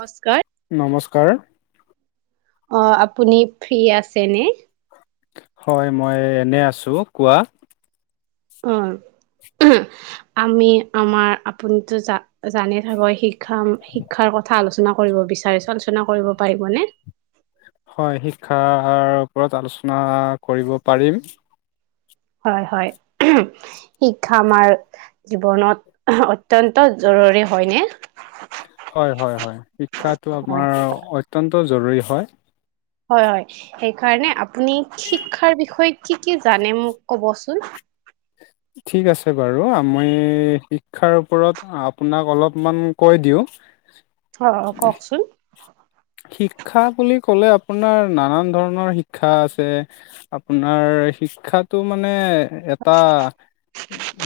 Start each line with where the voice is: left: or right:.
right: নমস্কাৰ
left: নমস্কাৰ।
right: অ', আপুনি ফ্ৰী আছে নে?
left: হয়, মই এনে আছো কোৱা।
right: অ'। আমি আমাৰ আপুনিতো জা-জানে থাকো শিক্ষা শিক্ষাৰ কথা আলোচনা কৰিব বিচাৰিছো আলোচনা কৰিব পাৰিব নে?
left: হয়, শিক্ষাৰ ওপৰত আলোচনা কৰিব পাৰিম।
right: হয়, হয় শিক্ষা আমাৰ জীৱনত অত্যন্ত জ ৰৰে হয় নে?
left: হয়, হয়, হয় শিক্ষাটো
right: হয়
left: আমাৰ অত্যন্ত জৰুৰী হয়।
right: হয়, হয় সেইকাৰণে আপুনি শিক্ষাৰ বিষয়ে কি কি জানে মোক ক'বচোন।
left: ঠিক আছে বাৰু মই শিক্ষাৰ ওপৰত আপোনাক অলপমান কৈ দিওঁ।
right: অ', কওঁকচোন।
left: শিক্ষা বুলি ক'লে আপোনাৰ নানান ধৰণৰ শিক্ষা আছে আপোনাৰ শিক্ষাটো মানে এটা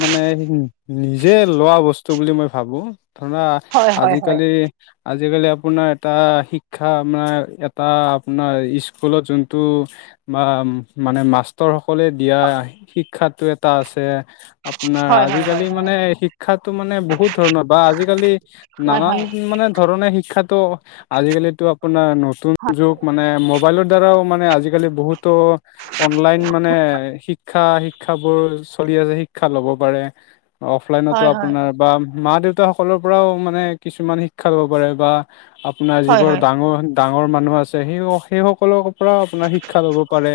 left: মানে নিজে লোৱা বস্তু বুলি মই ভাবো। ধৰা
right: হয়
left: আজিকালি আজিকালি আপোনাৰ এটা শিক শিক্ষা মে, এটা আপোনাৰ স্কুলত যোনটো বা মানে মাষ্টৰ সকলে দিয়া শিক্ষাতো এটা আছে। আপোনাৰ আজিকালি মানে শিক্ষাটো মানে বহুত ধৰণৰ বা আজিকালি
right: হয়
left: নানান মানে ধৰণে শিক্ষাটো আজিকালি আপোনাৰ নতুন
right: হয়
left: যুগ মানে মোবাইলৰ দ্বাৰাও মানে আজিক আজিকালি বহুতো অনলাইন মানে শিক্ষা, শিক্ষাবোৰ চলি আছে। শিক্ষা ল'ব পাৰে অফলাইনতো
right: হয়
left: আপোনাৰ বা মা, দেউতা সকলৰ পৰাও মানে কিছুমান শিক্ষা ল'ব পাৰে বা আপোনাৰ
right: হয়
left: যিবোৰ‌
right: হয়
left: ডাঙৰ মানুহ আছে সেই, স, সেই সকলৰ পৰাও আপোনাৰ শিক্ষা ল'ব পাৰে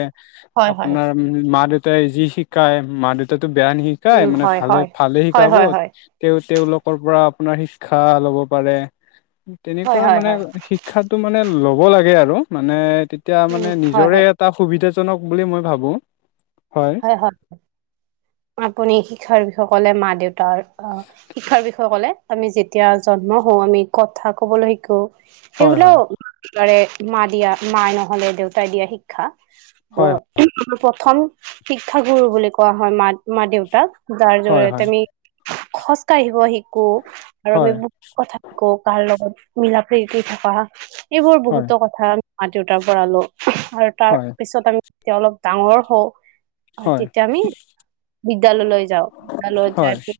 right: হয় হয়
left: আপোনাৰ মা, দেউতাই যি শিকাই মা, দেউতাক‌ টো বেয়া নশিকাই
right: উম
left: মানে
right: হয় উম হয়
left: ভালে
right: হয়
left: ভালে
right: হয়
left: শিকাব
right: হয় হয়
left: তেওঁ তেওঁলোকৰ পৰা আপোনাৰ শিক্ষা ল'ব পাৰে
right: হয়
left: তেনেকুৱা
right: হয়
left: মানে।
right: হয়
left: শিক্ষাটো মানে লবলাগে আৰু মানে তেতিয়া মানে
right: উম হয় হয়
left: নিজৰে এটা সুবিধা জনক বুলি মই ভাবোঁ।
right: হয়, হয়, আপুনি শিক্ষাৰসকলে মা, দেউত তাৰ অ, শিক্ষাৰ বিষয়ে ক'লে আমি যেতিয়া জন্ম হওঁ আমি কথা কবলৈ শিকো।
left: হয় হয়
right: সগুলাওাৰে মা দিয়া মায় নহলে দেউতাই দিয়া শিক্ষা। অ,
left: হয়
right: আমাৰ প্ৰথম শিক্ষাগুৰু বুলি কোৱা হয় মা, মা, দেউতাক। যাৰ
left: হয়
right: জৰিয়তে
left: হয়
right: আমি খোজ কাঢ়িব শিকো আৰু আমি
left: হয়
right: বু, কথা শিকো। কাৰ লগত মিলা, প্ৰীতি কৰি থাকা এইবোৰ
left: হয়
right: বহুতো কথা মা, দেউতাৰ পৰা লওঁ। আৰু তাৰ
left: হয়
right: পিছত আমি তেতিয়া অলপ ডাঙৰ হওঁ
left: হয়
right: তেতিয়া আমি বিদ্যালয়লৈ যাওঁ বিদ্যালয়ত
left: হয়
right: যাই পি,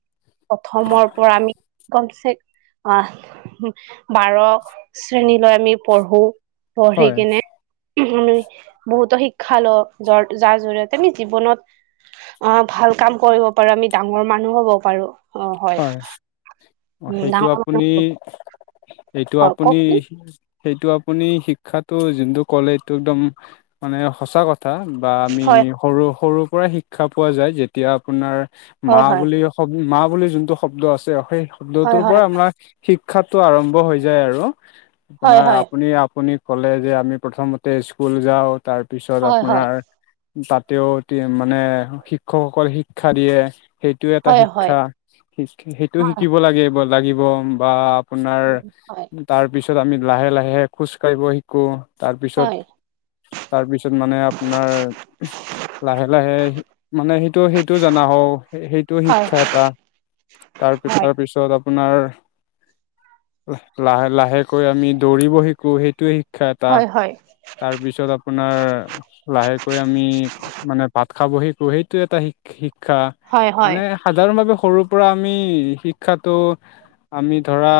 right: প্ৰথমৰ পৰা আমি গমচে অ, বাৰ শ্ৰেণীলৈ আমি পঢ়ো। পঢ়ি
left: হয়
right: কিনে আমি বহুতো শিক্ষা লওঁ য, যাৰ, জৰিয়ত আমি জীৱনত অ, ভাল কাম কৰিব পাৰো। আমি ডাঙৰ মানুহ হ'ব পাৰো।
left: হয়, অ,
right: উম
left: সেইটো
right: ডাঙৰ
left: আপুনি
right: মানুহ
left: এইটো
right: অ
left: আপুনি
right: কওকচোন
left: সেইটো আপুনি শিক্ষাটো যোনটো ক'লে এইটো একদম মানে সঁচা কথা। কথা বা আমি
right: হয়
left: সৰু, সৰুৰ পৰাই শিক্ষা পোৱা যায় যেতিয়া আপোনাৰ মা
right: হয় হয়
left: বুলি শব, মা, বুলি যোনটো শব্দ আছে, সেই
right: হয়
left: শব্দটোৰ পৰাই আমাৰ শিক্ষাত টো, আৰম্ভ হৈ যায় আৰু
right: হয়
left: আপোনাৰ
right: হয়
left: আপুনি, আপুনি ক'লে যে আমি প্ৰথমতে স্কুল যাওঁ তাৰপিছত
right: হয় হয়
left: আপোনাৰ তাতেও মানে শিক্ষকসক, শিক্ষা দিয়ে সেইটোও এটা
right: হয় হয়
left: শিক্ষা। সেইটো
right: হয়
left: শিকিব লাগে লাগিব বা আপোনাৰ
right: হয় হয়
left: তাৰ পিছত তাৰপিছত আমি লাহে, লাহে খজকাঢ়িব শিকো। তাৰপিছত,
right: হয়
left: তাৰপিছত মানে আপোনাৰ লাহে, লাহে মানে সেইটো, সেইটো জনা হও সেইটো শিক্ষা এটা তাৰ, তাৰপিছত আপোনাৰ লাহে, লাহেকৈ আমি দৌৰিব শিকো সেইটোয়ে শো শিক্ষা এটা
right: হয় হয় হয় হয়
left: তাৰপিছত আপোনাৰ লাহেক [unintelligible] আমি মানে ভাত খাব শিকো, সেইটো এটা শি-শিক্ষা
right: হয় হয়
left: মানে সাধাৰণ ভাৱে সৰু পৰা আমি শিক্ষাটো আমি ধৰা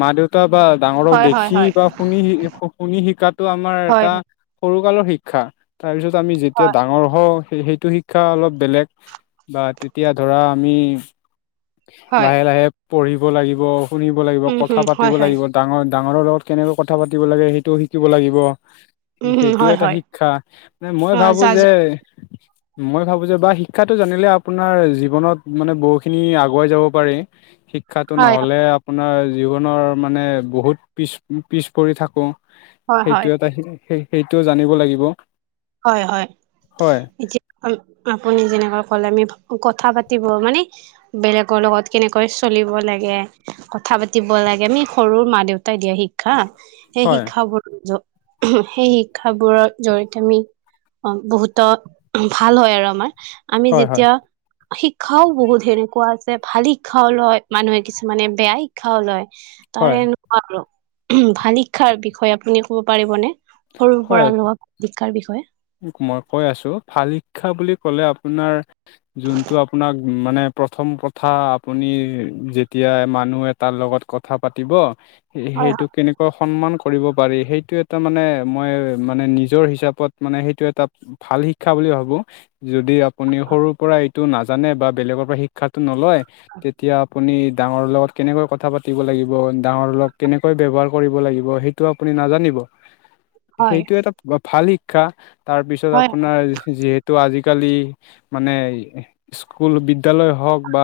left: মা, দেউতা বা ডাঙৰক
right: হয় হয় হয় হয়
left: দেখি বা শুনি শ, শুনি, শিকাতো আমাৰ এটা
right: হয়
left: সৰু কালৰ শিক্ষা তাৰ পিছত আমি যেতিয়া ডাঙৰ হ সেইটো শিক্ষা অলপ বেলেগ বা তেতিয়া ধৰা আমি
right: হয়
left: লাহে, লাহে পঢ়িব লাগিব, শুনিব লাগিব
right: উম,
left: কথা
right: হুম, হয়,
left: পাতিব
right: হয়।
left: লাগিব, ডাঙৰ ডাঙৰৰ লগত কেনেকৈ কথা পাতিব লাগে, সেইটোও শিকিব লাগিব।
right: উম, হুম,
left: সেইটোও
right: হয়,
left: এটা
right: হয়।
left: শিক্ষা মানে মই
right: অ',
left: ভাবো
right: জা-জ
left: যে মই ভাবো যে বা শিক্ষাটো জানিলে আপোনাৰ জীৱনত মানে বহুখিনি আগ আগোৱাই যাব পাৰি শিক্ষাটো
right: হয়,
left: নহলে আপোনাৰ জীৱনৰ মানে বহুত পিছ, পিছ পৰি থাকো
right: হয়, হয়,
left: সেইটো এটা সেই সেইটো জানিব লাগিব।
right: হয়, হয়।
left: হয়
right: এতিয়া আপুনি যেনেকৈ কলে আমি কথা পাতিব মানে, বেলেগৰ লগত কেনেকৈ চলিব লাগে, কথা পাতিব লাগে, আমি সৰু মা দেউতাই দিয়া শিক্ষা সেই
left: হয়
right: শিক্ষাবোৰ, সেই শিক্ষাবোৰৰ জৰিয়তে আমি অ', বহুত ভাল হয় আৰু আমাৰ, আমি
left: হয় হয়
right: যেতিয়া শিক্ষাওঁ বহুত সেনেকুৱা আছে, ভাল শিক্ষাওঁ লয় মানুহে, কিছুমানে বেয়া শিক্ষাওঁ লয়। তাৰে
left: হয়
right: এনেকুৱা আৰু, ভাল শিক্ষাৰ বিষয়ে আপুনি ক'ব পাৰিবনে? সৰুৰ পৰা
left: হয়
right: লোৱা শিক্ষাৰ বিষয়ে।
left: মই কৈ আছো, ভাল শিক্ষা বুলি ক'লে আপোনাৰ, যোনটো আপোনাক মানে প্ৰথম প্ৰথম প্ৰথা আপুনি যেতিয়া মানুহ এটাৰ লগত কথা পাতিব
right: হয়
left: সে-সেইটো কেনেকোৱা সন্মান কৰিব পাৰি, সেইটো এটা মানে মই মানে নিজৰ হিচাপত মানে সেইটো এটা ভাল শিক্ষা বুলি ভাবো। যদি আপুনি সৰুৰ পৰা এইটো নাজানে বা বেলেগৰ পৰা শিক্ষাটো নলয়, তেতিয়া আপুনি ডাঙৰৰ লগত কেনেকৈ কথা পাতিব লাগিব, ডাঙৰৰ লগত কেনেকৈ ব্যৱহাৰ কৰিব লাগিব, সেইটো আপুনি নাজানিব।
right: হয়
left: সেইটো এটা ভাল শিক্ষা। তাৰপিছত
right: হয়
left: আপোনাৰ যিহেতু আজি কালি মানে স্কুল বিদ্যালয় হওঁক বা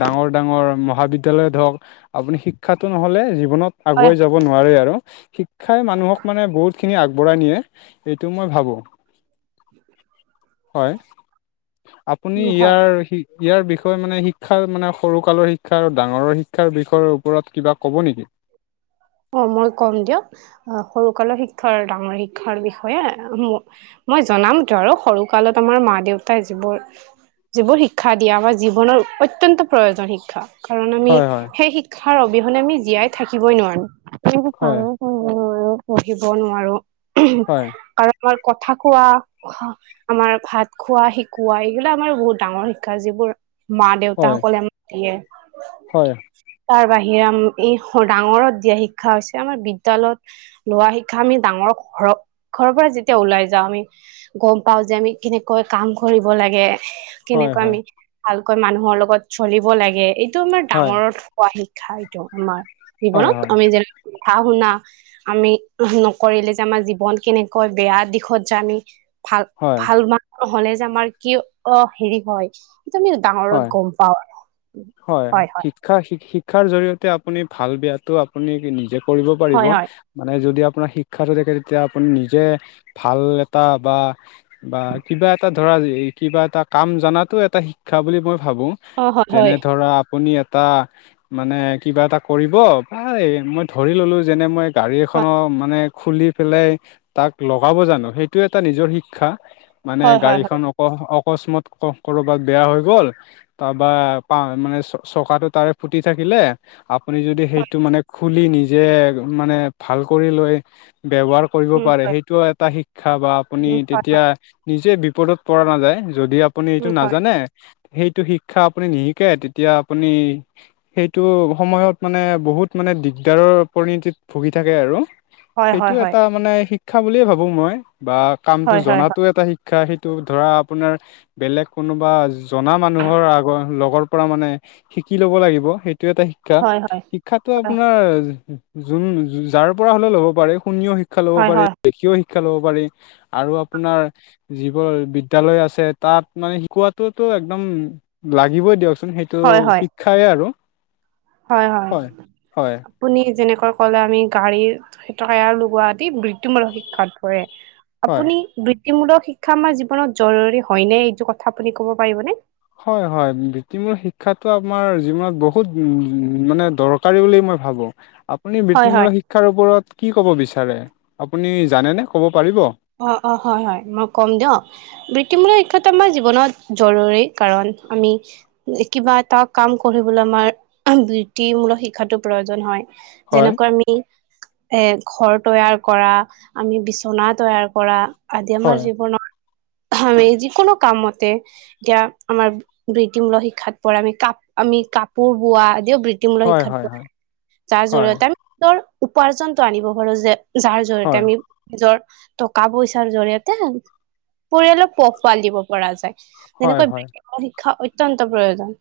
left: ডাঙৰ ডাঙৰ মহাবিদ্যালয়ত হওঁক, আপুনি শিক্ষাতো নহলে জী ৱনত
right: হয়
left: আগুৱাই যাব নোৱাৰে আৰু শিক্ষাই মানুহক মানে খিনি আগবঢ়াই নিয়ে, এইটো মই ভাবো।
right: [inaudible]
left: হয়, আপুনি
right: হয় হয়
left: ইয়াৰ সি ইয়াৰ বিষয়ে মানে শিক্ষাৰ মানে সৰু কালৰ শিক্ষা আৰু ডাঙৰৰ শিক্ষাৰ বিষয়ৰ ওপৰত কিবা ক'ব নেকি?
right: [inaudible] অ', মই কম দিয়ক, সৰুকালৰ শিক্ষাৰ, ডাঙৰ শিক্ষাৰ বিষয়ে ম মই জনামতো আৰু সৰু কালত আমাৰ মা দেউতাই যিবোৰ যিবোৰ শিক্ষা দিয়া হয়, জীৱনৰ অত্যন্ত প্ৰয়োজন শিক্ষা। কাৰণ আমি
left: হয় হয়
right: সেই শিক্ষাৰ অবিহনে আমি জীয়াই থাকিবই নোৱাৰো। [unintelligible] কামো কৰিব
left: হয়
right: নোৱাৰো, পঢ়িব নোৱাৰো,
left: হয়
right: কাৰ আমাৰ কথা কোৱা, আমাৰ ভাত খোৱা শিকোৱা, এইগিলা আমাৰ বহুত ডাঙৰ শিক্ষা যিবোৰ মা
left: হয়
right: দেউতাসকলে আমাক দিয়ে।
left: হয়।
right: তাৰ বাহিৰে, এই ডাঙৰত দিয়া শিক [unintelligible] হৈছে আমাৰ বিদ্যালয়ত লোৱা শিক্ষা আমি ডাঙৰ, ঘৰ-ঘৰৰ পৰা যেতিয়া ওলাই যাওঁ আমি গম পাওঁ যে আমি কেনেকৈ কাম কৰিব লাগে।
left: হয়
right: কেনেকৈ
left: হয়
right: আমি ভালকৈ মানুহৰ লগত চলিব লাগে, এইটো আমাৰ
left: হয়
right: ডাঙৰত হোৱা শিক [unintelligible] আমাৰ
left: হয়
right: জীৱনত আমি যেনে কথা শুনা আমি নকৰিলে যে আমাৰ জীৱন কেনেকৈ বেয়া দিশত যে আমি ভাল,
left: হয়
right: ভাল মানুহ হলে যে আমাৰ কি অ', হেৰি হয় [unintelligible]
left: হয়
right: ডাঙৰত গম পাওঁ আৰু, হয়, হয়।
left: শিক্ষা শিক- শিক্ষাৰ জৰিয়তে আপুনি ভাল বেয়াটো আপুনি নিজে কৰিব পাৰিব।
right: হয় হয়
left: মানে যদি আপোনাৰ শিক্ষাটো দেখে তেতিয়া আপুনি নিজে ভাল এটা বা, বা কিবা এটা ধৰা এই কিবা এটা কাম জনাতো এটা শিক্ষা বুলি মই ভাবো।
right: অ হয়
left: যেনে
right: হয়
left: ধৰা আপুনি এটা মানে কিবা এটা কৰিব, পাই মই ধৰি ললো যেনে মই গাড়ী এখনৰ মানে খুলি পেলাই তাক লগাব জানো, সেইটো এটা নিজৰ শিক্ষা। মানে
right: হয় হয় হয় হয়
left: গাড়ীখন অক-অকস্মত কৰ'বাত বেয়া হৈ গল, তাৰপা পা মানে চকাটো তাৰে ফুটি থাকিলে আপুনি যদি সেইটো মানে খুলি নিজে, মানে ভাল কৰি লৈ ব্যৱহাৰ কৰিব
right: উম
left: পাৰে
right: হয়
left: সেইটো এটা শিক্ষা বা আপুনি
right: উম হয়
left: তেতিয়া
right: হয়
left: নিজে পৰা নাযায় যদি আপুনি এইটো
right: উম
left: ন
right: হয়
left: সেইটো শিক্ষা আপুনি নিশিকে তেতিয়া আপুনি সেইটো সময়ত মানে বহুত মানে দিগদাৰৰ পৰিণতিত ভুগি থাকে আৰু।
right: হয়
left: সেইটো
right: হয় হয়
left: এটা মানে শিক্ষা বুলিয়ে ভাবো মই বা কামটো
right: হয় হয়
left: জনাতো এটা শিক্ষা। শিক্ষা সেইটো ধৰা আপোনাৰ বেলেগ কোনোবা জনা মানুহৰ আগৰ লগৰ পৰা মানে শিকি ল'ব লাগিব সেইটো। এই এটা শিক্ষা
right: হয় হয় হয়
left: শিক্ষাতটো আপোনাৰ যোন যাৰ পৰা হ'লে ল'ব পাৰে। শুনিও শিক্ষা ল'ব
right: হয়
left: পাৰে
right: হয়
left: দেখীয় শিক্ষা শিক্ষা ল'ব পাৰি আৰু আপোনাৰ যিবোৰ বিদ্যালয় আছে তাত মানে কোৱাটোতো একদম লাগিবই দিয়কচোন সেইটো
right: হয় হয়
left: শিক্ষাই আৰু।
right: হয়, হয় আপুনি যেনে ক'লে আমি গাড়ীৰ তায়াৰ লগোৱা আদি বৃত্তিমূলক শিক্ষাত পৰে।
left: হয়
right: আপুনি বৃত্তিমূলক শিক্ষা আমাৰ জীৱনত জৰুৰী হয় নে এইটো কথা আপুনি কব পাৰিবনে?
left: হয় হয় বৃত্তিমূল শিক্ষাটো আমাৰ জীৱনত বহুত উ-মানে দৰকাৰী বুলি ম মই ভাবো। আপুনি
right: হয় হয়
left: বৃত্তিমূলক শিক্ষাৰ ওপৰত কি ক'ব বিচাৰে আপুনি জানেনে ক'ব পাৰিব?
right: অ', অ', হয় হয় মই ক'ম দিয় বৃত্তিমূলক শিক্ষাটো আমাৰ জীৱনত জৰুৰী। কাৰণ আমি কিবা এটা কাম কৰিবলৈ আমাৰ বৃত্তিমূলক শিক্ষাতো প্ৰয়োজন হয়।
left: হয়
right: যেনেকৈ আমি এ ঘৰ তৈয়াৰ কৰা আমি বিচনা তৈয়াৰ পৰা আদি আমাৰ
left: হয়
right: জীৱনত আমি যিকোনো কামতে এতিয়া আমাৰ বৃত্তিমূল শিক্ষাত পৰা আমি কাপ আমি কাপোৰ বোৱা। ইও বৃত্তিমূলক
left: হয়
right: শিক্ষাত
left: হয়
right: পৰে।
left: হয়
right: যাৰ
left: হয়
right: জৰিয়তে আমি নিজৰ উপাৰ্জনটো আনিব পাৰো যে যাৰ জৰিয়তে
left: হয়
right: আমি নিজৰ টকা পইচাৰ জৰিয়তে পৰিয়ালক পোহ পাল দিব পৰা যায়।
left: হয়
right: যেনেকৈ
left: হয়
right: শিক্ষা অত্যন্ত প্ৰয়োজন।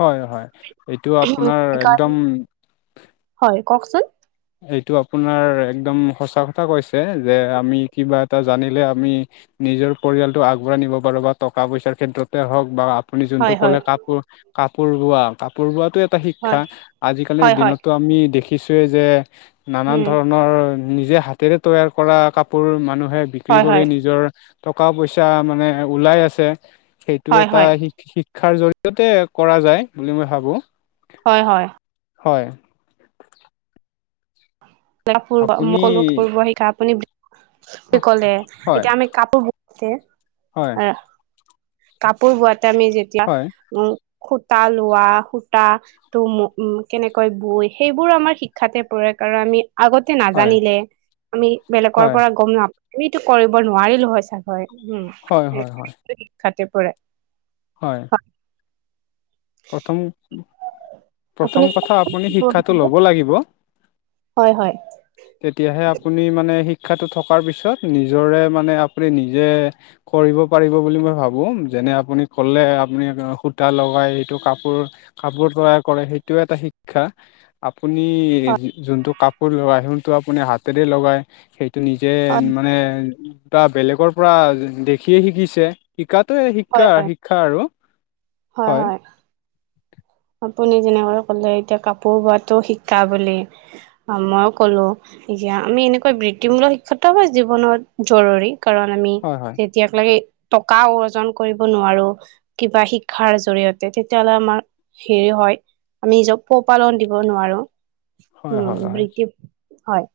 left: হয়, হয় এইটো আপোনাৰ একদম
right: সেইকাৰণে হয়, কওকচোন।
left: এইটো আপোনাৰ একদম সঁচা কথা কৈছে যে আমি কিবা এটা জানিলে আমি নিজৰ পৰিয়ালটোক আগবঢ়াই নিব পাৰো বা টকা পইচাৰ ক্ষেত্ৰতে হওঁক বা আপুনি যোনটো
right: হয় হয়
left: ক'লে কাপোৰ কাপোৰ বোৱা কাপোৰ বোৱাতো শিক্ষা
right: হয়
left: আজিকালিৰ
right: হয় হয়
left: দিনতো আমি দেখিছোয়ে যে নানান
right: উম
left: ধৰণৰ নিজে হাতেৰে তৈয়াৰ কৰা কাপোৰ মানুহে বিক্ৰী
right: হয়
left: কৰি
right: হয়
left: নিজৰ টকা পইচা মানে ওলাই আছে সেইটো
right: হয়
left: এটা
right: হয়
left: শিক্ষাৰ জৰিয়তে কৰা যায় বুলি মই ভাবো।
right: হয়, হয়।
left: হয়। আপুনি
right: [unintelligible] শিকা আপুনি কি ক'লে
left: হয়
right: এতিয়া আমি কাপোৰ
left: হয়
right: [unintelligible] কাপোৰ বোৱাতে আমি যেতিয়া
left: হয়
right: উম সুতা লোৱা সুতা টো উম কেনেকৈ বৈ সেইবোৰ আমাৰ শিক্ষাতে পৰে। কাৰণ আমি আগতে
left: হয়
right: নাজানিলে আমি বেলেগৰ
left: হয়
right: পৰা গম নাপ আমিতো কৰিব নোৱাৰিলো হয় চাগৈ। উম,
left: হয় হয় হয়
right: সেইটোতো শিক্ষাতে পৰে।
left: হয়। প্ৰথম
right: আপুনি
left: প্ৰথম কথা আপুনি শিক্ষাটো ল'ব লাগিব।
right: হয় হয়
left: তেতিয়াহে আপুনি মানে শিক্ষাটো থকাৰ পিছত নিজৰে মানে আপুনি নিজে কৰিব পাৰিব বুলি মই ভাবো যে। যেনে আপুনি ক'লে আপুনি সূতা লগাই কাপোৰ কাপোৰ তৈয়াৰ কৰে সেইটো এটা শিক্ষা আপুনি যোন কাপোৰ লগ আপুনি হাতেৰে লগাই নিজে
right: হয়
left: মানে দুটা বেলেগৰ পৰা দেখিয়ে শিকিছে শিক্ষাতোৱে শিক্ষা
right: হয় হয়
left: শিক্ষা আৰু হয়
right: আপুনি যেনেকৈ ক'লে এতিয়া কাপোৰ বোৱাাতটো শিকা বুলি মইও ক'লো আমি এনেকৈ বৃত্তিমূলক শিক্ষা জীৱনত জৰুৰী কাৰণ আমি
left: হয় হয়
right: তেতিয়াক লাগে টকা অৰ্জন কৰিব নোৱাৰো কিবা শিক্ষাৰ জৰিয়তে তেতিয়াাহ'লে আমাৰ হেৰি হয় আমি নিজ পোহপালন দিব নোৱাৰো
left: হয়
right: উম
left: হয় হয়
right: বৃত্তি হয়।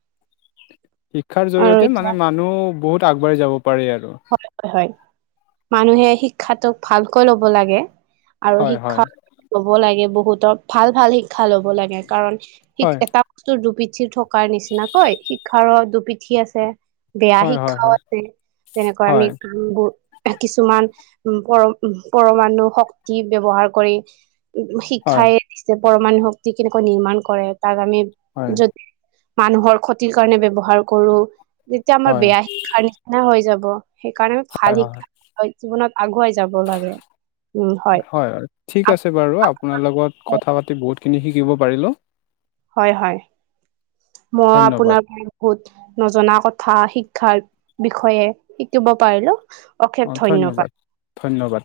left: শিক্ষাৰ
right: আৰু
left: জৰিয়তে মানে
right: এতিয়া
left: মানুহ বহুত আগবাঢ়ি যাব পাৰি আৰু
right: হয় হয় হয় মানুহে শিক্ষাটোক ভালকৈ ল'ব লাগে আৰু
left: হয় হয়
right: শিক্ষা লব লাগে বহুতৰ ভাল ভাল শিক্ষা ল'ব লাগে কাৰণ শিক
left: হয়
right: এটা বস্তুৰবি পিঠিৰ থকাৰ নিচিনাাকৈ শিক্ষাৰ দুপিঠি আছে বেয়া
left: হয়
right: শিক্ষাও
left: হয়
right: আছে যেনেকৈ আমি
left: হয়
right: কামবোৰ কিছুমান পৰ পৰমণু শক্তি ব্য্ৱহাৰ কৰি
left: হয় হয়
right: শিক্ষাই দিছে পৰমণু শক্তি কেনেকৈ নিৰ্মাণ কৰে তাক আমি
left: হয়
right: যদি মানুহৰ ক্ষতিৰ কাৰণে ব্য্ৱহাৰ কৰো তেতিয়া আমাৰ
left: হয়
right: বেয়া শিক্ষাৰ নিচিনা হৈ যাব সেইকাৰণে
left: হয়
right: ভাল
left: হয়
right: শিক্ষা জীৱনত আগুৱাই যাব লাগে
left: হয় হয় ঠিক আছে বাৰু আপোনাৰ লগত কথা পাতি বহুত খিনি শিকিব পাৰিলো
right: হয় হয় মই
left: ধন্যবাদ
right: আপোনাৰ পৰা বহুত নজনা কথা শিক্ষাৰ বিষয়ে শিকিব পাৰিলো অশেষ ধন্যবাদ
left: ধন্যবাদ।